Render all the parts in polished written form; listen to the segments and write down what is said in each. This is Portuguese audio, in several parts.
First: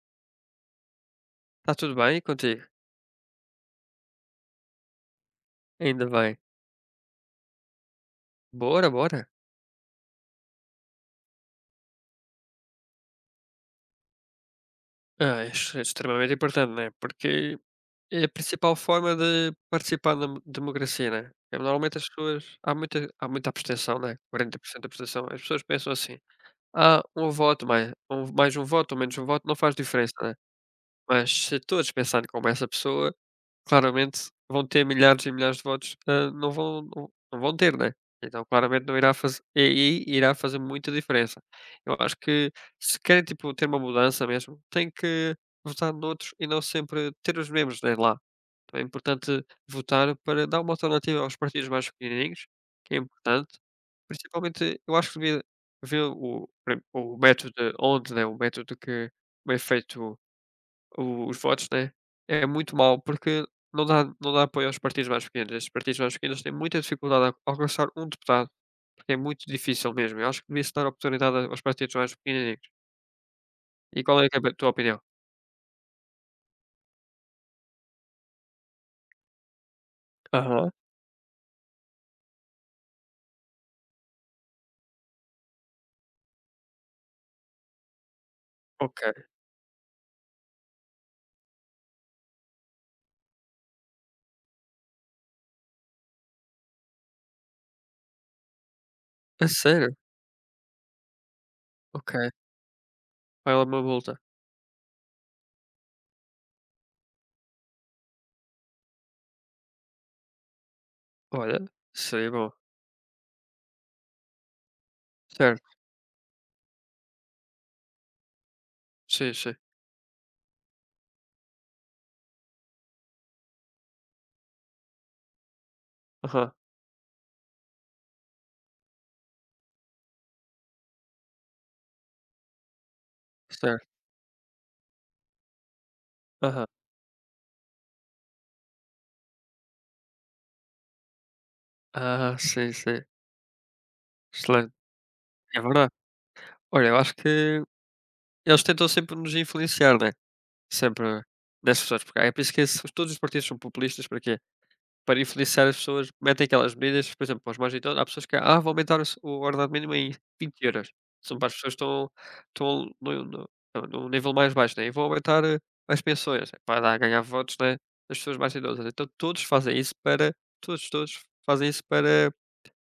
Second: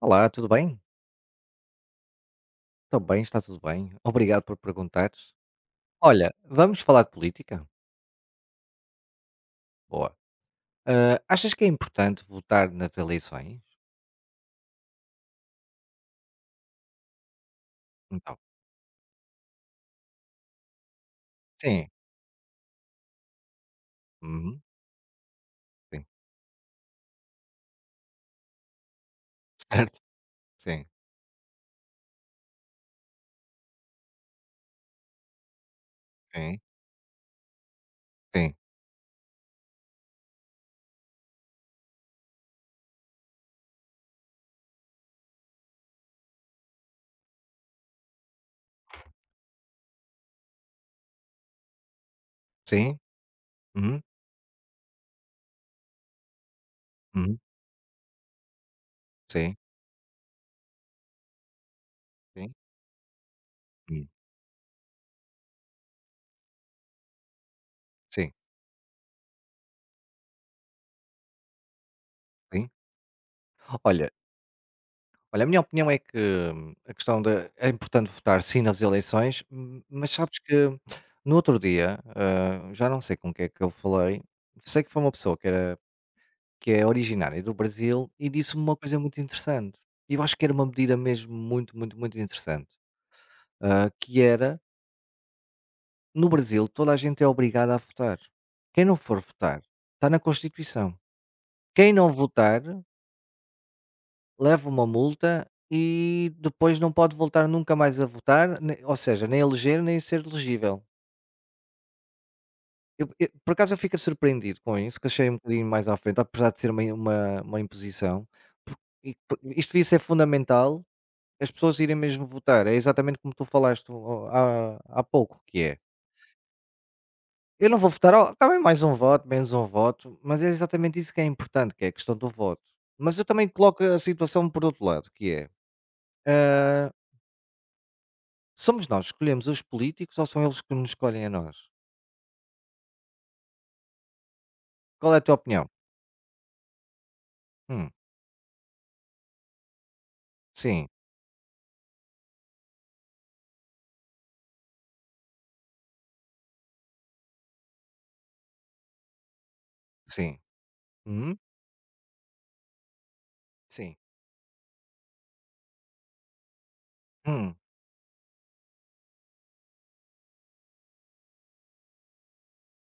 Olá, tudo bem? Está tudo bem contigo? Estou bem, está tudo bem. Obrigado por perguntares. Ainda Olha, bem. vamos falar de política? Bora, bora. Boa. Achas que é importante votar nas eleições? Ah, isso é extremamente importante, né? Porque é a Então, principal forma de participar na democracia, né? É, sim. normalmente as pessoas. Há muita abstenção, né? Uhum, 40% de abstenção. As pessoas pensam sim. assim: ah, mais um voto ou menos um voto não faz Certo? diferença, né? Sim, Mas se todos pensarem como essa pessoa, claramente vão ter milhares e milhares de votos, não sim, vão não não vão ter, né. Então sim, claramente não irá fazer, e aí irá fazer muita diferença. Eu acho que se querem, tipo, ter uma mudança mesmo, tem que votar noutros e não sempre ter os mesmos, né, lá. Então é importante votar para dar uma alternativa aos partidos mais pequenininhos, que sim, é importante. uhum, Principalmente, eu acho que devia haver o uhum, método onde né, o método que sim, é feito o os votos, né, é sim, muito mal porque não dá uhum, não dá apoio aos partidos mais pequenos. Estes partidos mais pequenos têm muita dificuldade a alcançar um sim, deputado, porque é muito difícil mesmo. Eu acho que devia-se dar oportunidade aos partidos mais pequeninos. sim. E Olha, qual é que é a tua opinião? olha, a minha opinião é que a questão da é importante votar sim nas eleições, mas sabes que Aham, no outro dia, já não sei com o que é que eu falei, sei que foi uma pessoa que é originária do Brasil, e disse-me uma coisa muito ok. interessante. E eu acho que era uma medida mesmo muito, muito, muito interessante, que era, no Brasil, toda a gente é obrigada a votar. Quem não for A votar, sério? está na Constituição. Quem não Ok. votar, Vai lá uma multa. leva uma multa e depois não pode voltar nunca mais a votar, ou seja, nem eleger, nem ser elegível. Olha, seria bom. Por acaso eu fico surpreendido com isso, que achei um bocadinho Certo, mais à frente, apesar de ser uma imposição. por- sim, sim. Isto devia ser fundamental. As pessoas irem mesmo votar é exatamente como tu falaste o há há pouco, que é: Aham, "Eu não vou votar, oh, está bem mais um voto, menos um voto", mas é exatamente isso que é importante, que é a questão do voto. Mas eu também coloco certo. a situação por outro lado, que é, Aham. hã, somos nós que escolhemos os políticos ou são eles que nos escolhem a nós? Ah, sim, sim. Excelente. Qual é a tua É opinião? verdade. Olha, eu acho que Hum, eles tentam sempre nos influenciar, né? sim, Sempre das pessoas, porque é por isso que esses todos os partidos são populistas, para quê? Para influenciar as pessoas, metem aquelas medidas, por exemplo, para os mais idosos, há pessoas que: "Ah, vou aumentar o ordenado mínimo em sim, 20 euros. hum, São para as pessoas que estão no no no- sim, num nível mais baixo, né, e vão aumentar, as pensões, é para dar ganhar votos, hum. né, das pessoas mais idosas. Então todos fazem isso para todos, todos fazem isso para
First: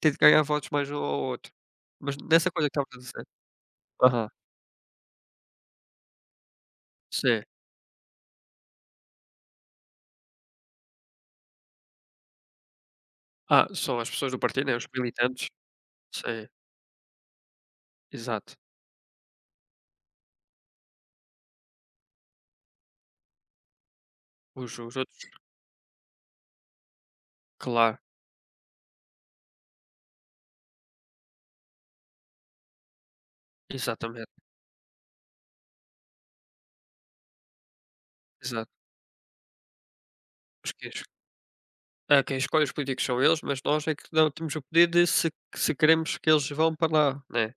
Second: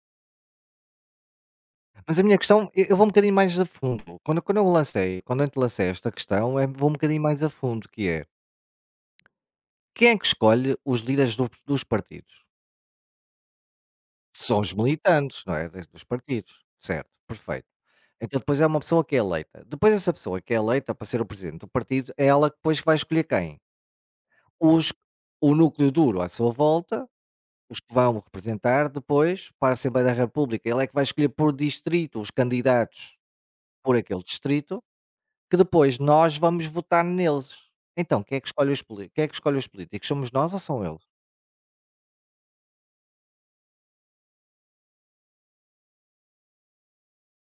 ter de ganhar votos mais um ao outro. Mas Mas a minha nessa coisa questão que e estavas eu a vou um dizer bocadinho mais a fundo. aham, Quando eu te lancei esta questão, vou um bocadinho mais sim. a fundo, que é quem é que escolhe os líderes do dos partidos? Ah, são as pessoas do São partido, os né, os militantes, militantes. não é, dos Sim, partidos, certo, perfeito. Então exato. depois é uma pessoa que é eleita. Depois essa pessoa que é eleita para ser o presidente do partido, é ela que depois vai escolher quem? Os Os os outros, o núcleo duro à sua volta, os que claro, vão representar depois para a Assembleia da República. Ela é que vai escolher por distrito os candidatos por aquele exatamente, distrito, que depois nós vamos votar neles. Então exato. Quem é que escolhe os políticos? Somos nós ou Os são queres eles? Quem escolhe os políticos são eles, mas nós é que não temos o poder de se queremos que eles vão para lá, né,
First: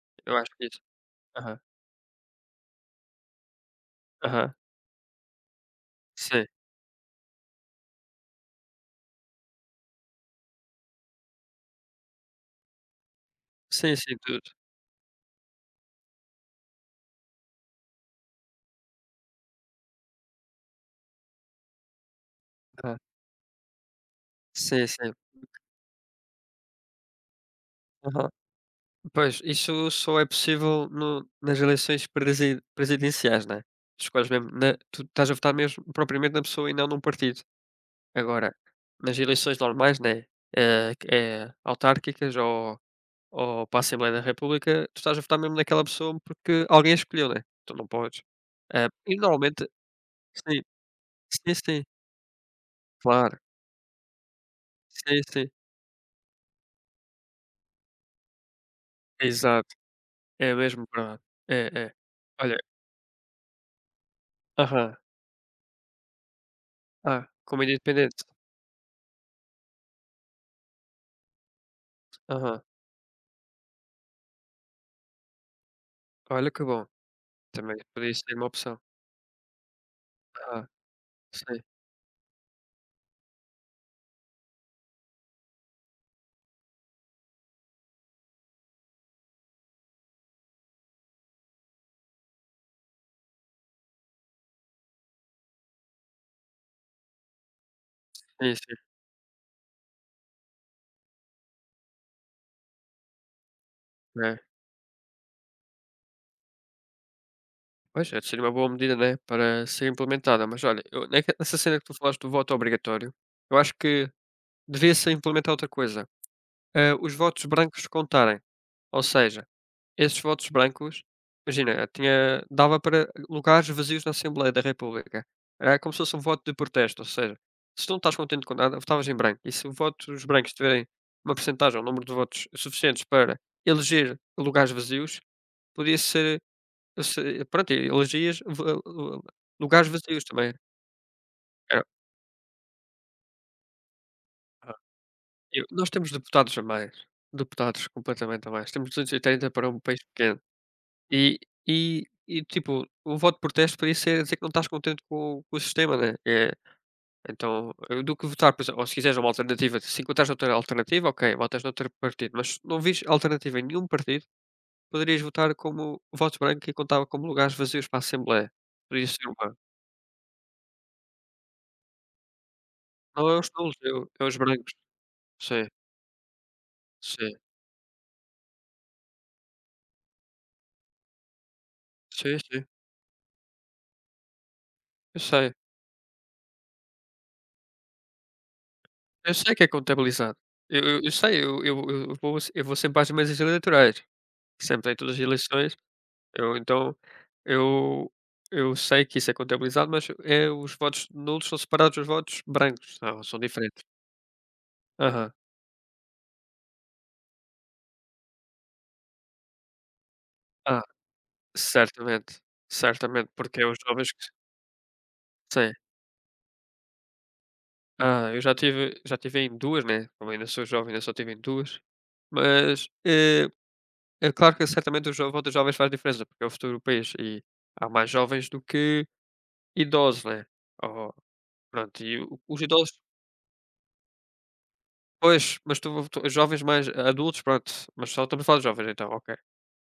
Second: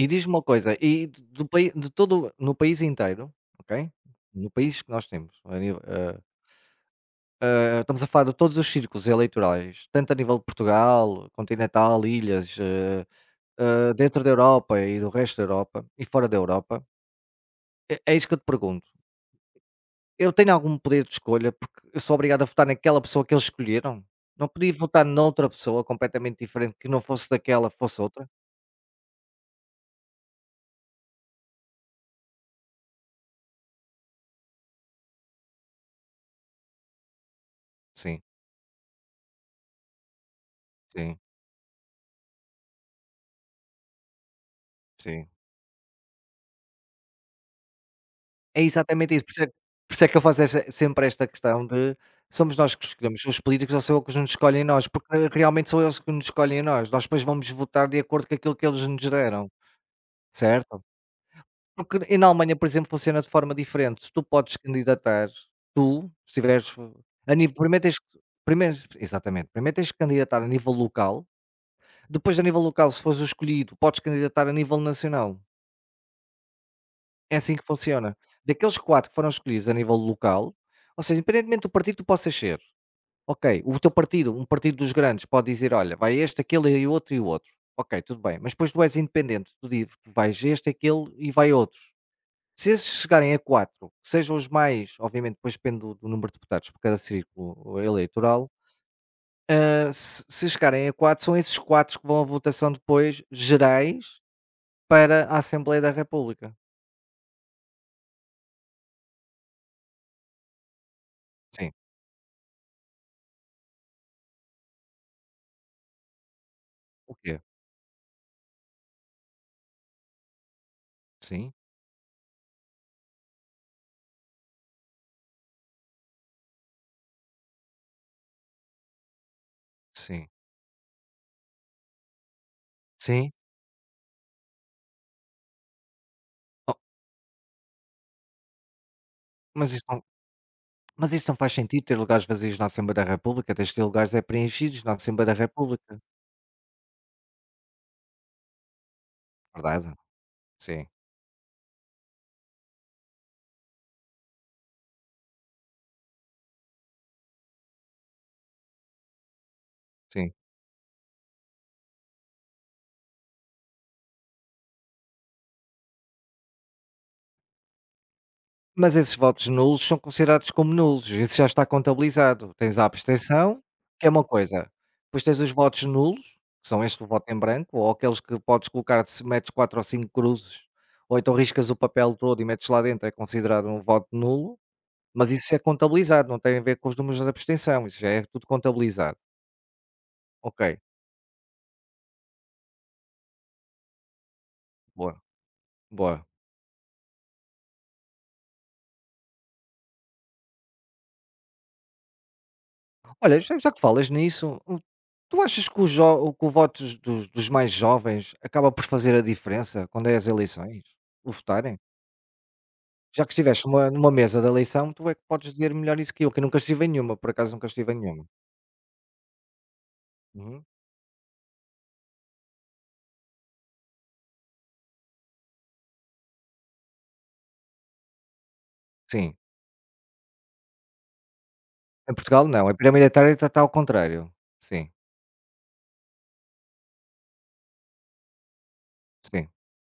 E diz-me eu uma acho que coisa, isso. e do Aham, pai de todo no país inteiro, ok? No aham, país que nós temos, a nível, sim, estamos a falar de todos os círculos eleitorais, tanto a nível de Portugal, continental, ilhas, sim, sim, dentro da tudo. Europa e do resto da Europa e fora da Europa, é isso que eu te pergunto. Eu tenho algum poder de escolha, porque eu sou obrigado a votar Aham, naquela pessoa que eles escolheram? Não podia sim, votar sim, noutra pessoa completamente diferente que não fosse daquela, fosse outra? aham. Pois, isso só é possível no nas eleições presidenciais, né, escolhes mesmo na tu estás a votar mesmo propriamente na pessoa e não num partido. Sim, Agora, nas eleições normais, né, sim, é autárquicas ou para a Assembleia da República, tu estás a sim. votar mesmo naquela pessoa porque alguém a escolheu, né? Tu não podes. É Eh, exatamente e isso, normalmente por isso é que eu faço sim, esta sim, questão sim, de somos nós que escolhemos claro. os políticos ou são eles que nos escolhem nós, porque Sim, sim. realmente são eles que nos escolhem a nós, nós depois vamos votar de acordo com aquilo que eles nos deram, Exato, é certo? mesmo verdade. É, é. Porque e na Alemanha, Olha por exemplo, funciona de forma diferente, se tu podes aham. candidatar, tu, se tiveres Ah, a nível como primeiro tens que independente. primeiro exatamente, primeiro tens que candidatar a nível local, depois a nível Aham. local se fores o escolhido, podes candidatar a nível nacional. Olha que bom, É assim que também podia funciona. ser uma opção. Daqueles 4 que foram escolhidos a nível local, Ah, ou seja, sim, independentemente do partido que tu possas ser, ok, o teu partido, um partido dos grandes pode dizer: "Olha, vai este, aquele e outro e o outro". Ok, tudo bem, mas depois tu és independente, tu dizes, tu vais este, aquele e vai outros. Se esses chegarem a 4, sejam os mais obviamente depois depende do número de deputados por cada círculo eleitoral, sim, sim. Se chegarem a 4, são esses 4 que vão à votação depois gerais É. para a Assembleia da República. Pois, é de ser uma boa medida, né, para ser implementada, mas olha, eu neque nessa Sim. cena que tu falaste do voto obrigatório, eu acho que devia ser implementar outra coisa, os O quê? votos brancos contarem. Ou seja, esses votos brancos, Sim, imagina, tinha dava para lugares vazios na Assembleia da República. Era como se fosse um voto de protesto, ou seja, se tu não estás contente com nada, votavas em branco. E se votos os sim, brancos tiverem uma percentagem, um número de votos suficientes sim. para eleger lugares vazios, podia ser, Oh, pronto, e elegias mas isso lugares não vazios também. mas isso não faz sentido Era- ter lugares vazios na Assembleia da República, tens de ter lugares é Ah, preenchidos na Assembleia da nós República, temos deputados a mais, deputados completamente a mais. Temos 280 para um verdade? país pequeno. Sim, E e, tipo, o voto de protesto para isso ser dizer que não estás contente com o sistema, né, é, então, eu do que votar, por exemplo ou se quiseres uma alternativa, se encontrares sim. outra alternativa, ok, votas noutro partido, mas se não vires alternativa em nenhum partido, poderias votar como voto branco e contava como lugares vazios para a Assembleia. Mas Podia esses ser votos uma nulos são considerados como nulos, isso já está contabilizado. Tens a não é os abstenção, nulos, é que o é uma é os coisa, brancos. depois tens os Sim, votos nulos, que são este o voto sim, em branco, ou aqueles que podes colocar se metes 4 ou 5 cruzes, ou então riscas o papel sim, todo e sim. metes lá dentro, é considerado um voto nulo, Eu mas sei, isso é contabilizado, não tem a ver com os números da abstenção, isso já é tudo contabilizado. Que é contabilizado. Ok, Eu sei, eu vou sempre às mesas eleitorais, sempre em todas boa, as eleições. boa. Eu então, eu eu sei que isso é contabilizado, mas é os votos nulos são separados dos votos brancos, não, são Olha, já já que diferentes. falas nisso, o Aham. tu achas que que o votos dos dos mais jovens acaba por fazer a diferença quando é as eleições? Ah, O votarem? certamente, Já certamente, que porque estiveste é os numa jovens que mesa da eleição, tu é que podes dizer sim. melhor isso que eu nunca estive em nenhuma, por acaso nunca estive em nenhuma. Ah, eu já tive em 2 né, como ainda Uhum. sou jovem, ainda só tive em 2 mas, é claro que certamente o jo voto dos jovens faz diferença, porque é o futuro do país e há mais jovens do que Sim. idosos, né. Ou pronto, Em e o Portugal os não, a idosos. pirâmide etária está ao contrário. Sim, Pois, mas tu os jovens mais adultos, pronto, mas só estamos a falar de jovens então, ok. sim,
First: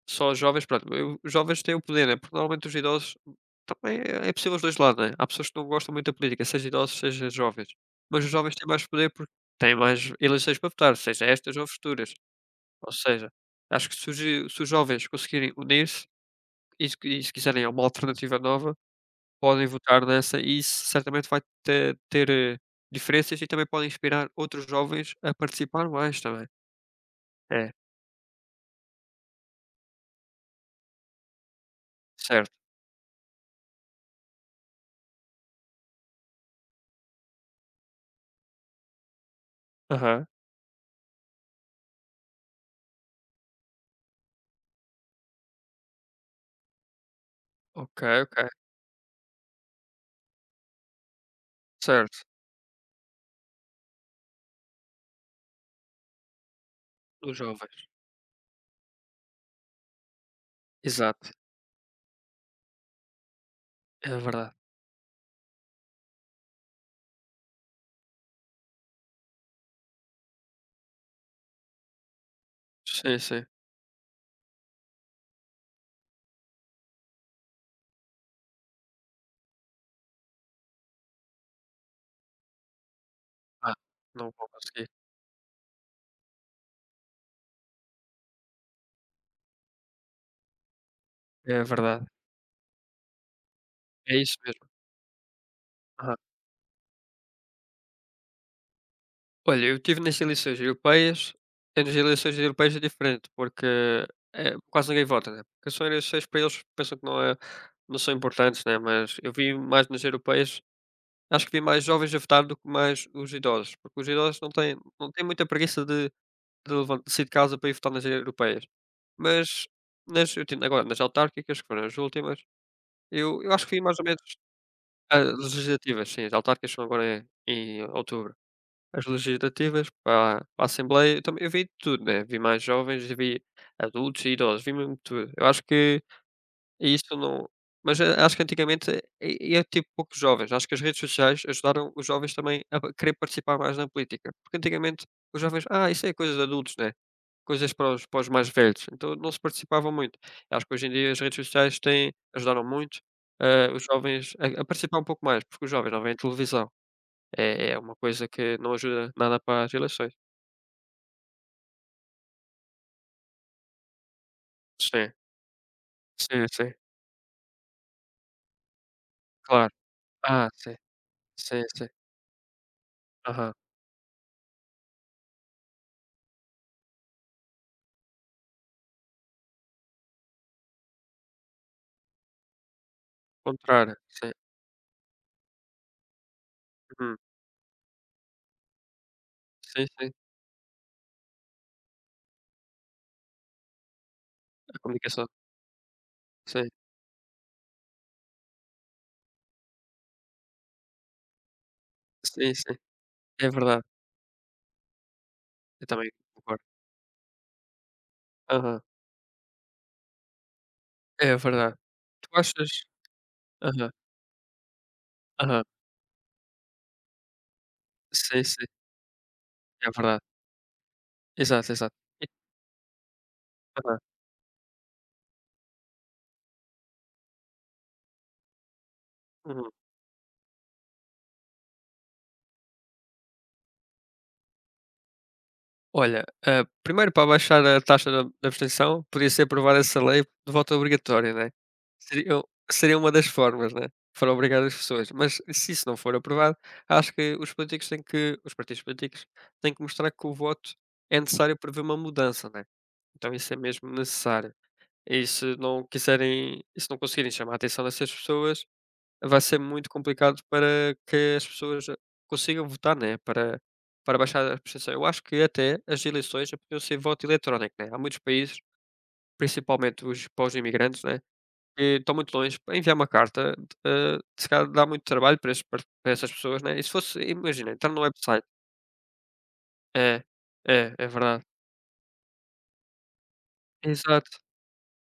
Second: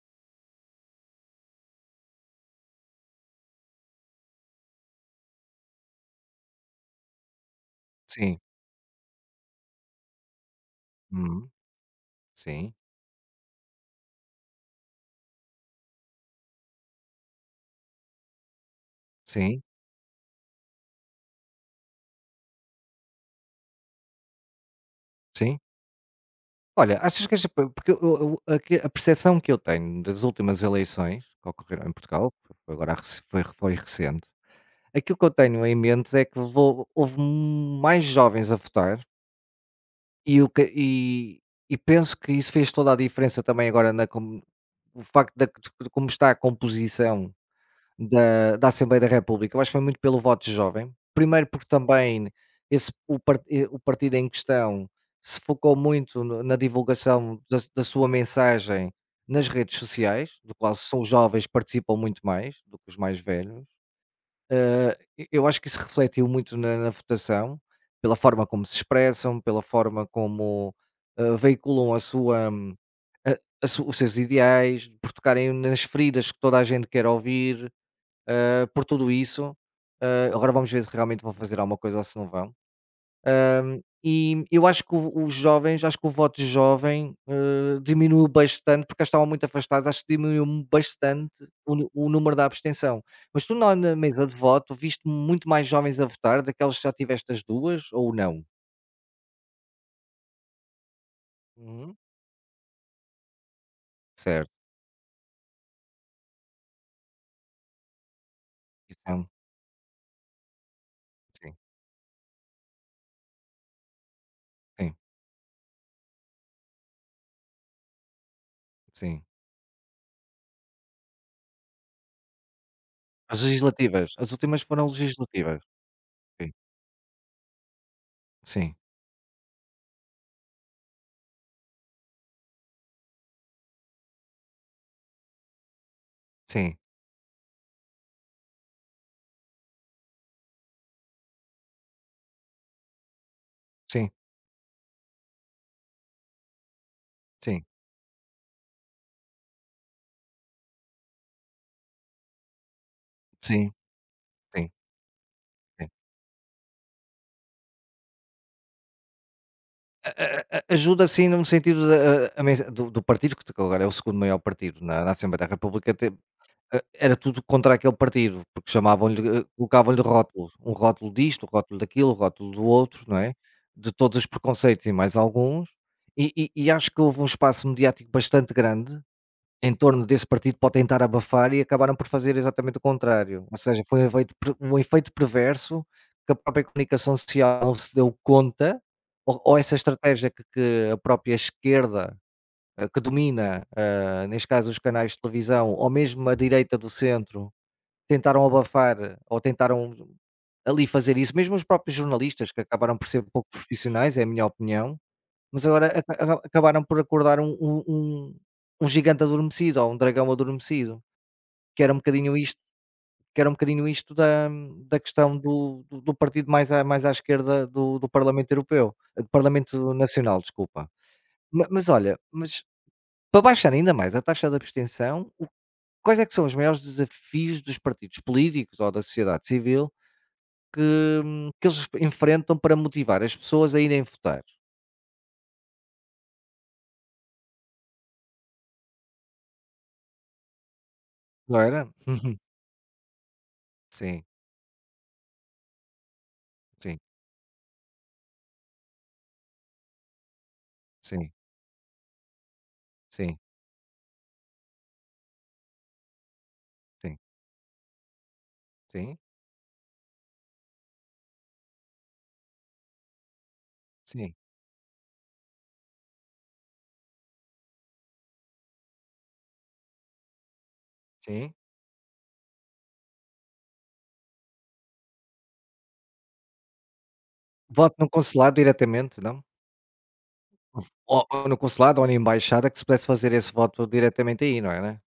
Só os jovens, pronto, eu os jovens têm o poder, né, porque normalmente os idosos também é possível os 2 lados, né. Há pessoas que não gostam muito da política, seja idosos, seja jovens, mas os sim. jovens têm mais poder porque têm mais eleições para votar, seja Uhum. estas ou futuras. Sim, Ou seja, acho que se os jovens conseguirem unir-se e se quiserem uma alternativa nova, sim, podem votar nessa e isso certamente vai te ter, diferenças e também podem inspirar outros jovens a sim. participar mais também. Olha, achas que esta É, porque eu aqui a percepção que eu tenho das últimas eleições que ocorreram em Portugal, certo. foi agora rec foi foi recente. Aquilo que eu tenho em mente é que vou houve mais jovens a votar Aham. e o que e e penso que isso fez toda a diferença também agora na com o facto da de como está a composição Ok, ok. Da Assembleia da República. Eu acho que foi muito pelo voto jovem. Primeiro porque Certo, também esse o par eh, o partido em questão se focou muito no na dos divulgação da jovens. sua mensagem nas redes sociais, do qual são os Exato, jovens participam muito mais do que os mais velhos. é verdade. E eu acho que isso refletiu muito na votação, pela forma como se expressam, pela forma como, veiculam a sua Sim, a sim. a su os seus ideais, por tocarem nas feridas que toda a gente quer ouvir, por tudo isso. Agora vamos ver se realmente vão fazer alguma coisa ou se não vão. Ah, não E vou eu acho conseguir. que o os jovens, acho que o voto jovem, diminuiu bastante, porque estavam muito afastados, acho que diminuiu bastante É o nu verdade, o número da abstenção. Mas tu na é mesa de isso mesmo. voto viste muito mais jovens a Aham. votar, daqueles que já tiveste as duas ou não? Olha, eu estive nas eleições europeias, nas Uhum. eleições europeias é diferente, porque, Certo, quase ninguém vota, né, porque são eleições para eles pensam que não são importantes, né, e mas são eu vi mais nas europeias, acho que sim, vi mais jovens a votar do que mais os idosos, porque os idosos não têm sim, não têm muita preguiça de sair de casa para ir votar nas europeias. sim. Mas nas eu tento agora nas autárquicas, que foram as últimas, eu As eu acho que fui mais ou legislativas, menos as últimas foram as legislativas. legislativas, sim, as autárquicas são agora em outubro. Sim, As legislativas para a Assembleia, eu também eu vi tudo, né, vi mais jovens vi adultos e idosos, vi mesmo tudo. Eu acho que sim, isso não mas a Acho que antigamente e ia tipo poucos jovens, acho que as redes sociais ajudaram os jovens também a querer participar mais na sim, política, porque antigamente os jovens: "Ah, isso é coisa de adultos, né?" sim, Coisas para os mais velhos, então não se participava muito. Eu acho que hoje em dia as redes sociais têm ajudaram muito, sim, os jovens a sim, participar um pouco mais, porque os sim. jovens não veem televisão. É uma coisa que não ajuda nada para as eleições. A a ajuda assim num sentido da a mensa do partido que agora é o segundo maior partido na Sim, Assembleia da República te sim, sim, a era tudo contra aquele partido, porque chamavam-lhe, claro. colocavam-lhe Ah, rótulos, um sim, rótulo disto, um sim, rótulo sim. daquilo, um rótulo do outro, não é? Aham. De todos os preconceitos e mais alguns, e acho que houve um espaço mediático bastante grande em torno desse partido para o tentar abafar e acabaram por fazer exatamente o contrário, ou seja, Contrário, foi um sim. efeito per um efeito perverso que a própria comunicação Uhum. social não se deu conta, ou essa Sim, sim, estratégia que a própria esquerda, que domina, neste caso os a canais de comunicação. televisão, ou mesmo a Sim, direita do centro, tentaram abafar ou tentaram ali fazer isso, mesmo os próprios jornalistas sim, que sim, acabaram por ser pouco é verdade. profissionais, é a minha opinião, mas agora Eu também aca aca concordo. acabaram por acordar Aham, um gigante adormecido, ou um dragão adormecido, é verdade. que era um Tu bocadinho isto achas que era um bocadinho aham, isto da questão aham. Do partido mais à esquerda do Sim, Parlamento sim, Europeu, do é Parlamento verdade. Nacional, desculpa. Ma Exato, mas exato. olha, E para baixar ainda aham, mais a taxa de abstenção, o quais é que são os maiores desafios dos partidos políticos ou da sociedade uhum. civil que que eles enfrentam para motivar as pessoas a irem votar? Olha, primeiro para baixar a taxa da abstenção, podia ser aprovada essa lei de voto obrigatório, né? Não era? Seria seria uma das formas, né? Sim, Para obrigar as pessoas. Mas se isso não for aprovado, sim, acho que os partidos políticos têm que mostrar que o voto é sim, necessário para ver uma mudança, né? Então sim, isso é mesmo necessário. E se não quiserem, e se não sim. conseguirem chamar a atenção dessas pessoas, Sim, vai ser muito complicado para que as pessoas consigam votar, né, para sim, baixar a abstenção. Eu acho que até as eleições já podiam ser voto eletrónico, né. Há muitos países, principalmente os pós imigrantes, né, sim. que estão muito longe, para enviar uma carta, se calhar dá muito trabalho para esses para essas pessoas, né, e se fosse imagina, entrar Voto no no website consulado diretamente, não? é, é, é verdade. Ou no consulado ou na embaixada que se pudesse fazer esse voto Exato, diretamente aí, não era?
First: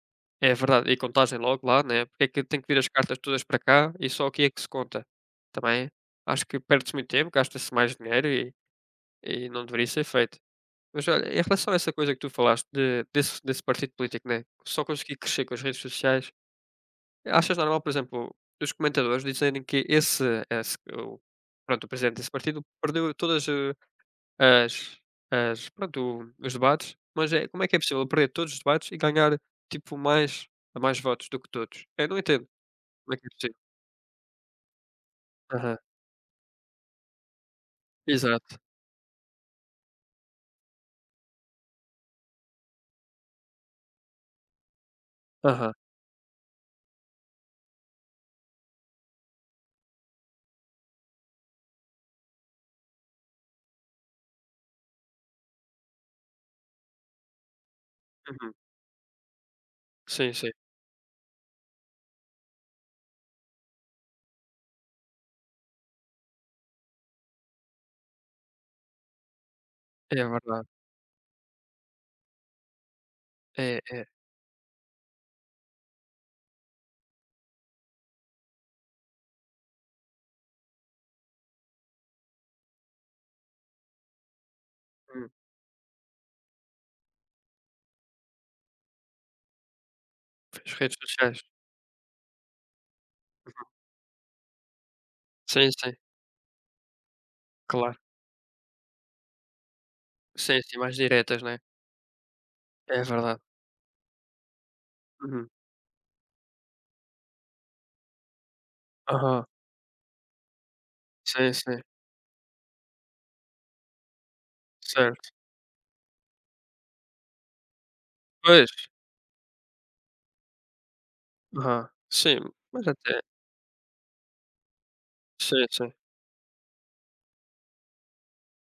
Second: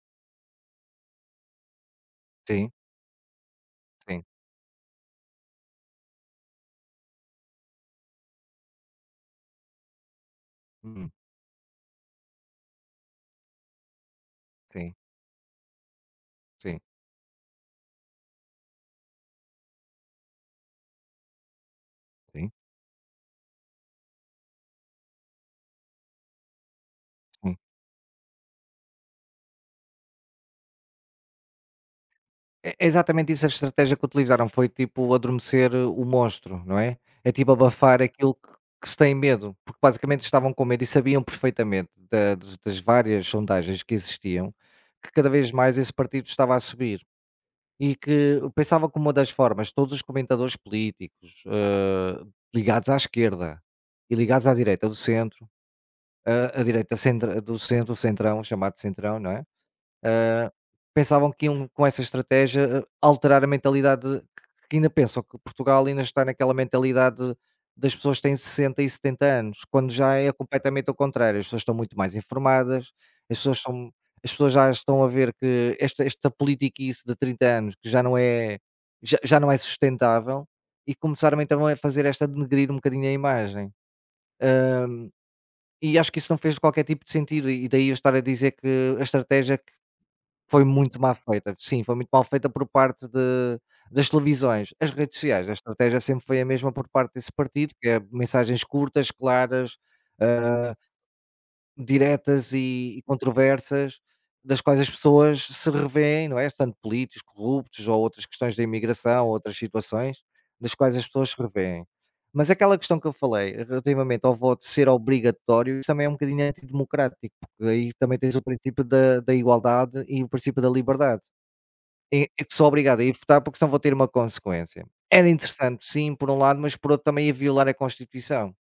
é verdade. E contagem logo lá, né, porque é que tem que Sim, vir as cartas todas para cá e sim, só aqui é que se conta. Também acho que perde-se muito tempo, gasta-se mais dinheiro E não deveria ser feito. Mas uhum, olha, em relação a essa coisa que tu falaste de desse desse partido político, né, que só sim, conseguir crescer com as redes sociais, sim, achas normal, por exemplo, os comentadores dizerem que esse o o presidente desse sim, partido perdeu todas, as as pronto, os debates, mas é sim. como é que é possível perder todos os debates e ganhar, tipo, mais votos do que todos? Eu não entendo É como é que é exatamente isso a possível. estratégia que utilizaram, foi tipo adormecer Aham. O monstro, não é? É tipo abafar aquilo Exato. que se tem medo, porque basicamente estavam com medo e sabiam perfeitamente da das várias sondagens que existiam, que cada vez Aham. mais esse partido estava a subir. E que eu pensava que uma das formas, todos os comentadores políticos, ligados à esquerda e ligados à direita do centro, a direita centra do centro, centrão, Uhum. chamado centrão, não é? Sim, sim. Ah, Pensavam que iam com essa estratégia alterar a mentalidade que ainda pensam que Portugal ainda está naquela mentalidade das pessoas que têm 60 e 70 anos, quando já É é verdade. completamente ao contrário, as pessoas estão muito mais informadas, as pessoas É, são é. as pessoas já estão a ver que esta politiquice de 30 anos que já não é já não é sustentável e começaram então a fazer esta de denegrir um bocadinho a imagem. Ah, Hum. e acho que isso não fez qualquer tipo de sentido, e daí eu estar a dizer que a estratégia foi As redes muito mal sociais. feita. Sim, foi muito mal feita por parte de das televisões. As redes sociais, a Sim, sim. estratégia sempre foi a mesma por parte desse partido, que Claro. é mensagens curtas, claras, Sim, ah, sim, mais diretas, né. diretas e É verdade. controversas, das quais as pessoas Uhum. se revêem, não é? Tanto políticos corruptos ou outras questões da imigração, Aham. outras situações, das quais as pessoas se Sim, sim. revêem. Mas aquela questão que eu falei, relativamente ao voto ser Certo. obrigatório, isso também é um bocadinho antidemocrático, porque aí também tens o Pois. princípio da igualdade e o princípio da liberdade. Aham. Sim, E que sou mas obrigado a ir até votar porque senão vou ter uma consequência. Era sim, interessante sim. sim, por um lado, mas por outro também ia violar a Constituição.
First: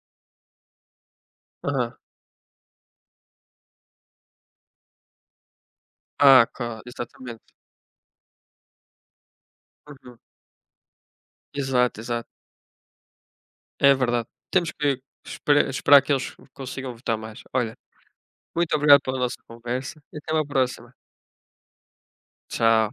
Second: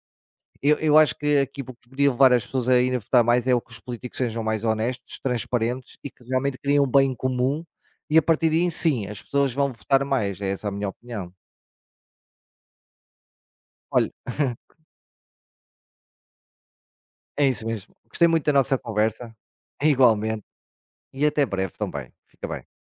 Eu acho que aqui o que Aham. poderia levar as pessoas a irem votar mais é o que os políticos sejam mais honestos, transparentes e que Ah, realmente criem claro, um bem exatamente. comum e a partir daí sim, as pessoas vão votar Uhum. mais, é essa a minha opinião. Exato, exato. É Olha, verdade. Temos que esperar que eles consigam votar mais. é isso Olha, mesmo. Gostei muito da muito nossa obrigado pela conversa, nossa conversa e até igualmente, uma próxima. e até breve também. Fica bem. Tchau.